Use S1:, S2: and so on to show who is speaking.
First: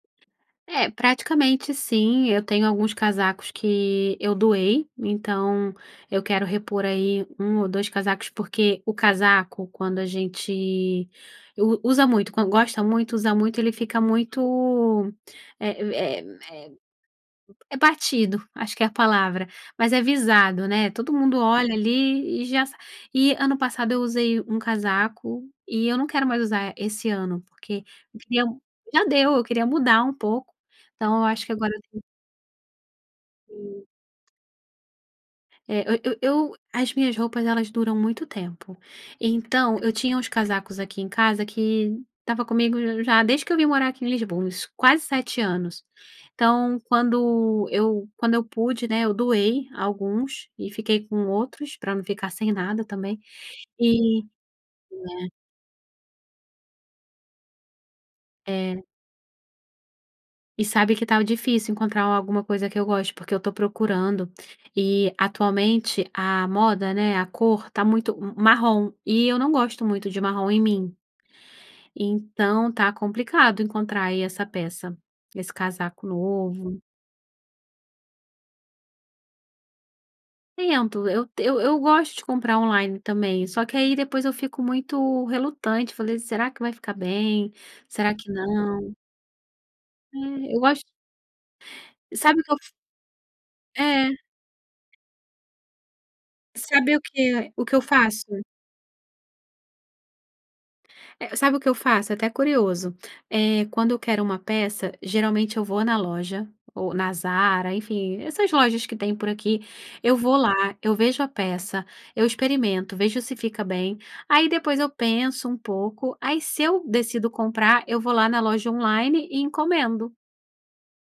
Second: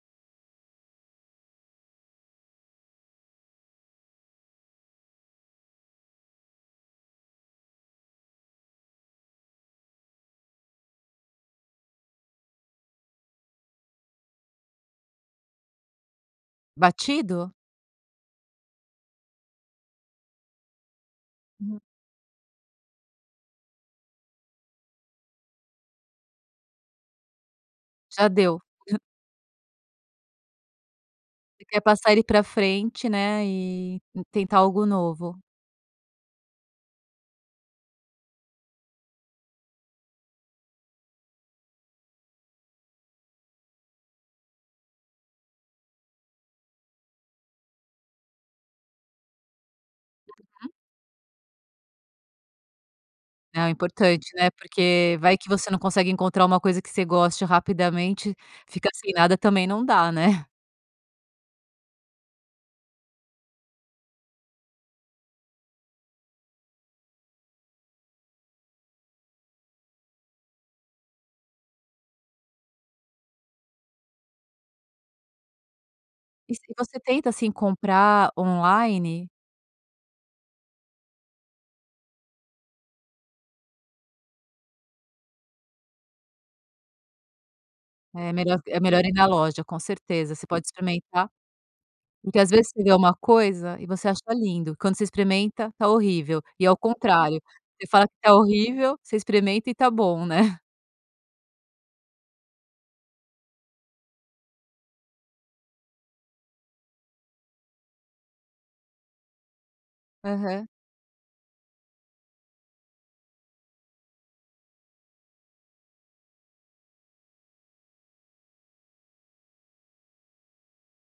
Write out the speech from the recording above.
S1: É, praticamente, sim, eu tenho alguns casacos que eu doei, então eu quero repor aí 1 ou 2 casacos, porque o casaco, quando a gente u usa muito, quan gosta muito, usa muito, ele fica muito, é é é
S2: Batido?
S1: é batido, acho que é a palavra, mas é visado, né. Todo mundo olha,
S2: Uhum.
S1: ali, e já s e ano passado eu usei um casaco e eu não quero mais usar esse ano, porque
S2: Já
S1: queria
S2: deu.
S1: já deu, eu queria mudar um pouco, então eu acho que
S2: Você
S1: agora eu
S2: quer
S1: tenho
S2: passar ele pra frente, né,
S1: Sim.
S2: e e tentar algo novo.
S1: É eu eu eu as minhas roupas elas duram muito tempo, então eu tinha uns casacos aqui em casa que estava comigo já desde que eu vim morar aqui em Lisboa, isso quase 7 anos. Então quando eu quando eu pude, né, eu doei alguns e
S2: Uhum.
S1: fiquei com outros, pra não ficar sem nada também
S2: Ah, é
S1: e
S2: importante, né, porque
S1: né.
S2: vai que você não consegue encontrar uma coisa que você goste rapidamente,
S1: É.
S2: fica sem nada também não dá, né.
S1: E sabe que estava difícil encontrar a alguma coisa que eu goste, porque eu tô procurando, e atualmente a moda, né, a cor tá muito m marrom, e eu não gosto muito de marrom em mim. Então, tá complicado encontrar aí essa peça, esse casaco
S2: E se
S1: novo.
S2: você tenta, assim, comprar online?
S1: Tento, eu eu t eu gosto de comprar online também, só que aí depois eu fico muito relutante, falei: "Será vai ficar bem, será que
S2: É melhor é
S1: não?".
S2: melhor ir na loja, com certeza, você
S1: É, eu
S2: pode
S1: gosto
S2: experimentar, porque,
S1: sabe o
S2: às
S1: que eu
S2: vezes,
S1: f
S2: você vê alguma coisa e você
S1: É.
S2: acha lindo, quando você experimenta, tá horrível e ao
S1: Sabe o
S2: contrário,
S1: que o que eu
S2: você fala que tá
S1: faço?
S2: horrível, você experimenta e tá bom, né.
S1: É, sabe o que eu faço? É até curioso. Eh, quando eu quero uma peça, geralmente eu vou na loja, ou na Zara, enfim, essas lojas que tem por aqui, eu vou lá,
S2: Aham.
S1: eu vejo a peça, eu experimento, vejo se fica bem, aí depois eu penso um pouco, aí, se eu decido comprar, eu vou lá na loja online e encomendo.